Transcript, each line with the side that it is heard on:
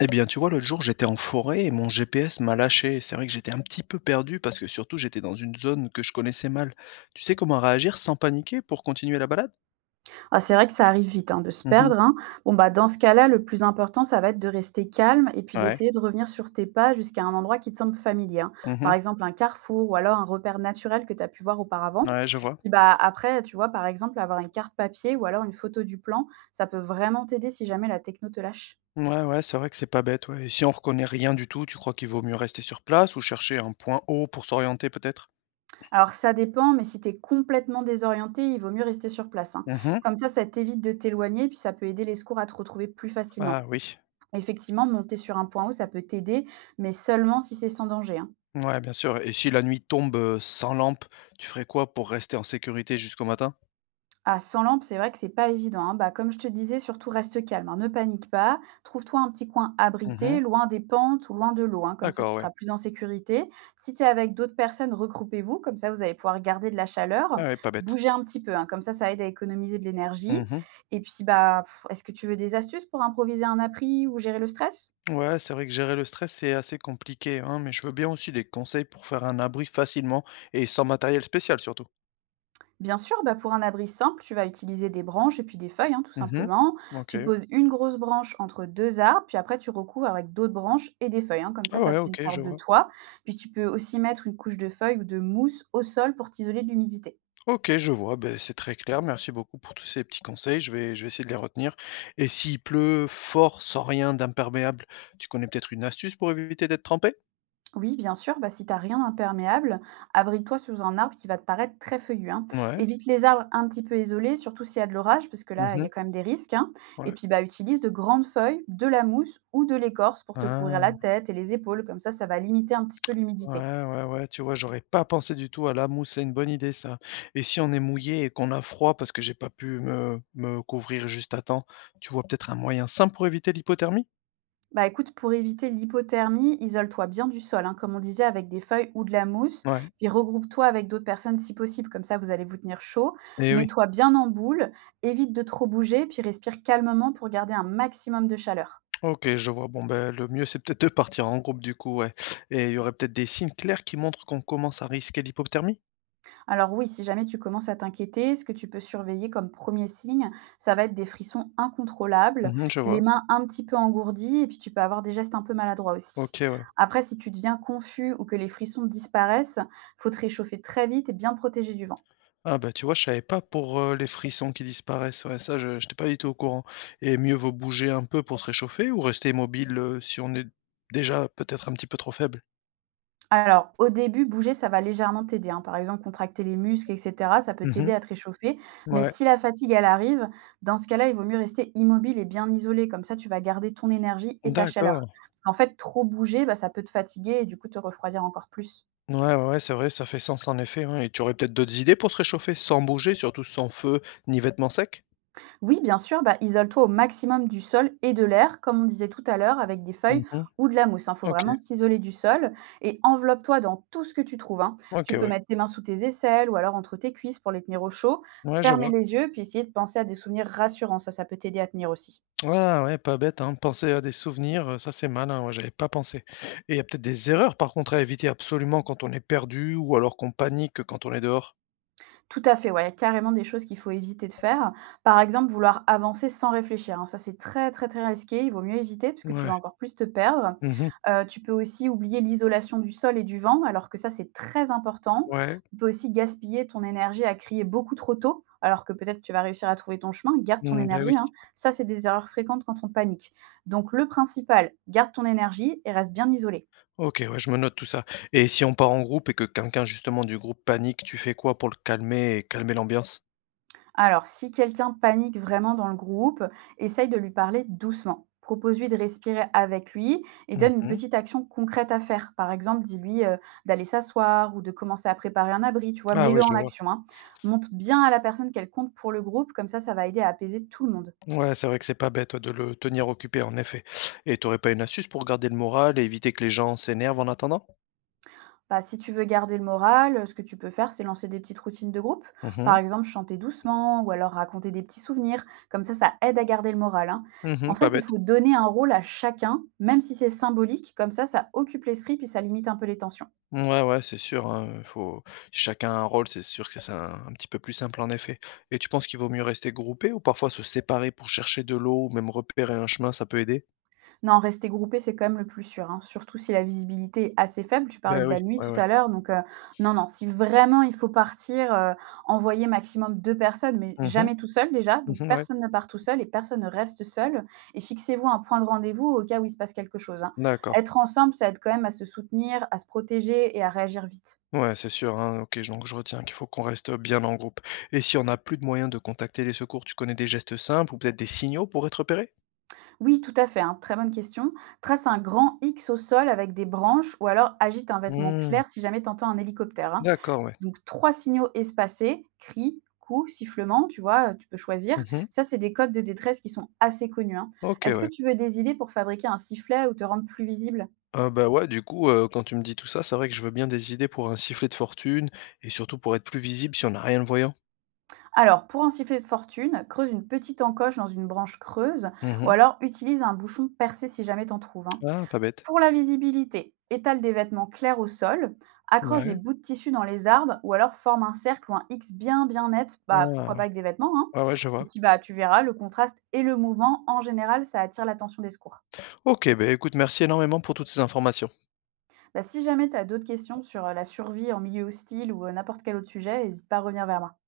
left: Eh bien, tu vois, l'autre jour, j'étais en forêt et mon GPS m'a lâché. C'est vrai que j'étais un petit peu perdu parce que surtout, j'étais dans une zone que je connaissais mal. Tu sais comment réagir sans paniquer pour continuer la balade?
right: Ah, c'est vrai que ça arrive vite, hein, de se
left: Mhm.
right: perdre, hein. Bon, bah, dans ce cas-là, le plus important, ça va être de rester calme et puis
left: Ouais.
right: d'essayer de revenir sur tes pas jusqu'à un endroit qui te semble familier, hein. Par
left: Mhm.
right: exemple, un carrefour ou alors un repère naturel que tu as pu voir auparavant.
left: Ouais, je vois.
right: Puis bah, après, tu vois, par exemple, avoir une carte papier ou alors une photo du plan, ça peut vraiment t'aider si jamais la techno te lâche.
left: Ouais, ouais, c'est vrai que c'est pas bête, ouais. Et si on reconnaît rien du tout, tu crois qu'il vaut mieux rester sur place ou chercher un point haut pour s'orienter peut-être?
right: Alors, ça dépend, mais si tu es complètement désorienté, il vaut mieux rester sur place, hein.
left: Mhm.
right: Comme ça t'évite de t'éloigner et puis ça peut aider les secours à te retrouver plus facilement.
left: Ah oui.
right: Effectivement, monter sur un point haut, ça peut t'aider, mais seulement si c'est sans danger, hein.
left: Ouais, bien sûr. Et si la nuit tombe sans lampe, tu ferais quoi pour rester en sécurité jusqu'au matin?
right: À 100 lampes, c'est vrai que c'est pas évident, hein. Bah, comme je te disais, surtout reste calme, hein. Ne panique pas. Trouve-toi un petit coin
left: Mhm.
right: abrité, loin des pentes ou loin de l'eau, hein. Comme ça, tu
left: D'accord,
right: seras
left: ouais.
right: plus en sécurité. Si tu es avec d'autres personnes, regroupez-vous. Comme ça, vous allez pouvoir garder de la chaleur.
left: Ah ouais, pas bête.
right: Bougez un petit peu, hein. Comme ça aide à économiser de l'énergie.
left: Mhm.
right: Et puis, bah, pff, est-ce que tu veux des astuces pour improviser un appris ou gérer le stress?
left: Ouais, c'est vrai que gérer le stress, c'est assez compliqué, hein, mais je veux bien aussi des conseils pour faire un abri facilement et sans matériel spécial surtout.
right: Bien sûr, bah, pour un abri simple, tu vas utiliser des branches et puis des feuilles, hein, tout
left: Mhm.
right: simplement.
left: Ok.
right: Tu poses une grosse branche entre deux arbres, puis après tu recouvres avec d'autres branches et des feuilles, hein. Comme
left: Ah
right: ça
left: ouais,
right: te fait une
left: ok, je
right: sorte de
left: vois.
right: toit. Puis tu peux aussi mettre une couche de feuilles ou de mousse au sol pour t'isoler de l'humidité.
left: Ok, je vois. Ben, c'est très clair. Merci beaucoup pour tous ces petits conseils. Je vais essayer de les retenir. Et s'il pleut fort, sans rien d'imperméable, tu connais peut-être une astuce pour éviter d'être trempé?
right: Oui, bien sûr, bah, si t'as rien d'imperméable, abrite-toi sous un arbre qui va te paraître très feuillu, hein.
left: Ouais.
right: Évite les arbres un petit peu isolés, surtout s'il y a de l'orage, parce que là, il y
left: Mhm.
right: a quand même des risques, hein. Et
left: Ouais.
right: puis, bah, utilise de grandes feuilles, de la mousse ou de l'écorce pour te couvrir
left: Ah.
right: la tête et les épaules. Comme ça va limiter un petit peu l'humidité.
left: Ouais, ouais, ouais, tu vois, j'aurais pas pensé du tout à la mousse, c'est une bonne idée ça. Et si on est mouillé et qu'on a froid parce que j'ai pas pu me couvrir juste à temps, tu vois peut-être un moyen simple pour éviter l'hypothermie?
right: Bah écoute, pour éviter l'hypothermie, isole-toi bien du sol, hein, comme on disait, avec des feuilles ou de la mousse,
left: Ouais.
right: puis regroupe-toi avec d'autres personnes si possible, comme ça vous allez vous tenir chaud.
left: Et oui.
right: Mets-toi bien en boule, évite de trop bouger, puis respire calmement pour garder un maximum de chaleur.
left: Ok, je vois. Bon, ben, le mieux, c'est peut-être de partir en groupe du coup, ouais. Et il y aurait peut-être des signes clairs qui montrent qu'on commence à risquer l'hypothermie?
right: Alors oui, si jamais tu commences à t'inquiéter, ce que tu peux surveiller comme premier signe, ça va être des frissons incontrôlables,
left: Mhm, je vois.
right: les mains un petit peu engourdies, et puis tu peux avoir des gestes un peu maladroits aussi.
left: Ok, ouais.
right: Après, si tu deviens confus ou que les frissons disparaissent, faut te réchauffer très vite et bien protéger du vent.
left: Ah bah, tu vois, je savais pas pour, les frissons qui disparaissent, ouais, ça je j'étais pas du tout au courant et mieux vaut bouger un peu pour se réchauffer ou rester immobile si on est déjà peut-être un petit peu trop faible?
right: Alors, au début, bouger, ça va légèrement t'aider, hein. Par exemple, contracter les muscles, et cetera, ça peut
left: Mmh.
right: t'aider à te réchauffer. Mais
left: Ouais,
right: si la fatigue, elle arrive, dans ce cas-là, il vaut mieux rester immobile et bien isolé. Comme ça, tu vas garder ton énergie et ta chaleur.
left: d'accord.
right: Parce qu'en fait, trop bouger, bah, ça peut te fatiguer et du coup te refroidir encore plus.
left: Ouais, ouais, ouais, c'est vrai, ça fait sens en effet, ouais, et tu aurais peut-être d'autres idées pour se réchauffer sans bouger, surtout sans feu ni vêtements secs?
right: Oui, bien sûr, bah, isole-toi au maximum du sol et de l'air, comme on disait tout à l'heure, avec des feuilles
left: Mmh.
right: ou de la mousse. Il faut
left: OK.
right: vraiment s'isoler du sol et enveloppe-toi dans tout ce que tu trouves, hein. Tu
left: OK,
right: peux
left: ouais.
right: mettre tes mains sous tes aisselles ou alors entre tes cuisses pour les tenir au chaud,
left: Ouais, je
right: fermer
left: vois.
right: les yeux, puis essayer de penser à des souvenirs rassurants. Ça peut t'aider à tenir aussi.
left: Ah ouais, pas bête, hein. Penser à des souvenirs, ça c'est malin, ouais, j'avais pas pensé. Et il y a peut-être des erreurs par contre à éviter absolument quand on est perdu ou alors qu'on panique quand on est dehors?
right: Tout à fait, ouais, il y a carrément des choses qu'il faut éviter de faire. Par exemple, vouloir avancer sans réfléchir, hein, ça c'est très, très, très risqué, il vaut mieux éviter parce que tu
left: Ouais.
right: vas encore plus te perdre.
left: Mmh.
right: Tu peux aussi oublier l'isolation du sol et du vent, alors que ça c'est très important.
left: Ouais.
right: Tu peux aussi gaspiller ton énergie à crier beaucoup trop tôt, alors que peut-être tu vas réussir à trouver ton chemin. Garde ton
left: Mmh, beh, oui.
right: énergie, hein. Ça, c'est des erreurs fréquentes quand on panique. Donc le principal, garde ton énergie et reste bien isolé.
left: OK, ouais, je me note tout ça. Et si on part en groupe et que quelqu'un justement du groupe panique, tu fais quoi pour le calmer et calmer l'ambiance?
right: Alors, si quelqu'un panique vraiment dans le groupe, essaye de lui parler doucement. Propose-lui de respirer avec lui et donne une
left: Mmh.
right: petite action concrète à faire. Par exemple, dis-lui, d'aller s'asseoir ou de commencer à préparer un abri, tu vois,
left: Ah oui,
right: mets-le en
left: je vois.
right: action, hein. Montre bien à la personne qu'elle compte pour le groupe, comme ça va aider à apaiser tout le monde.
left: Ouais, c'est vrai que c'est pas bête, ouais, de le tenir occupé en effet. Et t'aurais pas une astuce pour garder le moral et éviter que les gens s'énervent en attendant?
right: Bah, si tu veux garder le moral, ce que tu peux faire, c'est lancer des petites routines de groupe.
left: Mmh
right: Par
left: mh.
right: exemple, chanter doucement ou alors raconter des petits souvenirs. Comme ça aide à garder le moral, hein. En
left: Mmh, pas
right: fait, il
left: bête.
right: faut donner un rôle à chacun, même si c'est symbolique. Comme ça occupe l'esprit puis ça limite un peu les tensions.
left: Ouais, ouais, c'est sûr, hein, faut chacun a un rôle, c'est sûr que c'est un petit peu plus simple en effet. Et tu penses qu'il vaut mieux rester groupé ou parfois se séparer pour chercher de l'eau ou même repérer un chemin, ça peut aider?
right: Non, rester groupé, c'est quand même le plus sûr, hein, surtout si la visibilité est assez faible. Tu parlais
left: Ben
right: de
left: oui,
right: la nuit
left: ouais,
right: tout
left: ouais.
right: à l'heure, non, non, si vraiment il faut partir, envoyer maximum 2 personnes, mais
left: Mmh mh.
right: jamais tout seul déjà. Donc
left: Mmh, ouais.
right: personne ne part tout seul et personne ne reste seul et fixez-vous un point de rendez-vous au cas où il se passe quelque chose, hein.
left: D'accord.
right: Être ensemble, ça aide quand même à se soutenir, à se protéger et à réagir vite.
left: Ouais, c'est sûr, hein, OK, donc je retiens qu'il faut qu'on reste bien en groupe. Et si on n'a plus de moyens de contacter les secours, tu connais des gestes simples ou peut-être des signaux pour être repéré?
right: Oui, tout à fait, hein, très bonne question. Trace un grand X au sol avec des branches ou alors agite un vêtement
left: Mmh.
right: clair si jamais t'entends un hélicoptère, hein.
left: D'accord, ouais.
right: Donc 3 signaux espacés, cris, coups, sifflements, tu vois? Tu peux choisir.
left: Mmh.
right: Ça, c'est des codes de détresse qui sont assez connus, hein.
left: OK,
right: Est-ce que
left: ouais.
right: tu veux des idées pour fabriquer un sifflet ou te rendre plus visible?
left: Ah bah, ouais, du coup, quand tu me dis tout ça, c'est vrai que je veux bien des idées pour un sifflet de fortune et surtout pour être plus visible si on n'a rien de voyant.
right: Alors, pour un sifflet de fortune, creuse une petite encoche dans une branche creuse ou
left: Mmh.
right: alors utilise un bouchon percé si jamais t'en trouves, hein.
left: Ah, pas bête.
right: Pour la visibilité, étale des vêtements clairs au sol, accroche des
left: Ouais.
right: bouts de tissu dans les arbres ou alors forme un cercle ou un X bien bien net,
left: Ah
right: bah,
left: ouais.
right: pourquoi pas avec des vêtements, hein.
left: Ouais, ouais, je
right: Et
left: vois.
right: puis bah, tu verras, le contraste et le mouvement, en général, ça attire l'attention des secours.
left: OK, beh, écoute, merci énormément pour toutes ces informations.
right: Bah, si jamais tu as d'autres questions sur la survie en milieu hostile ou n'importe quel autre sujet, n'hésite pas à revenir vers moi.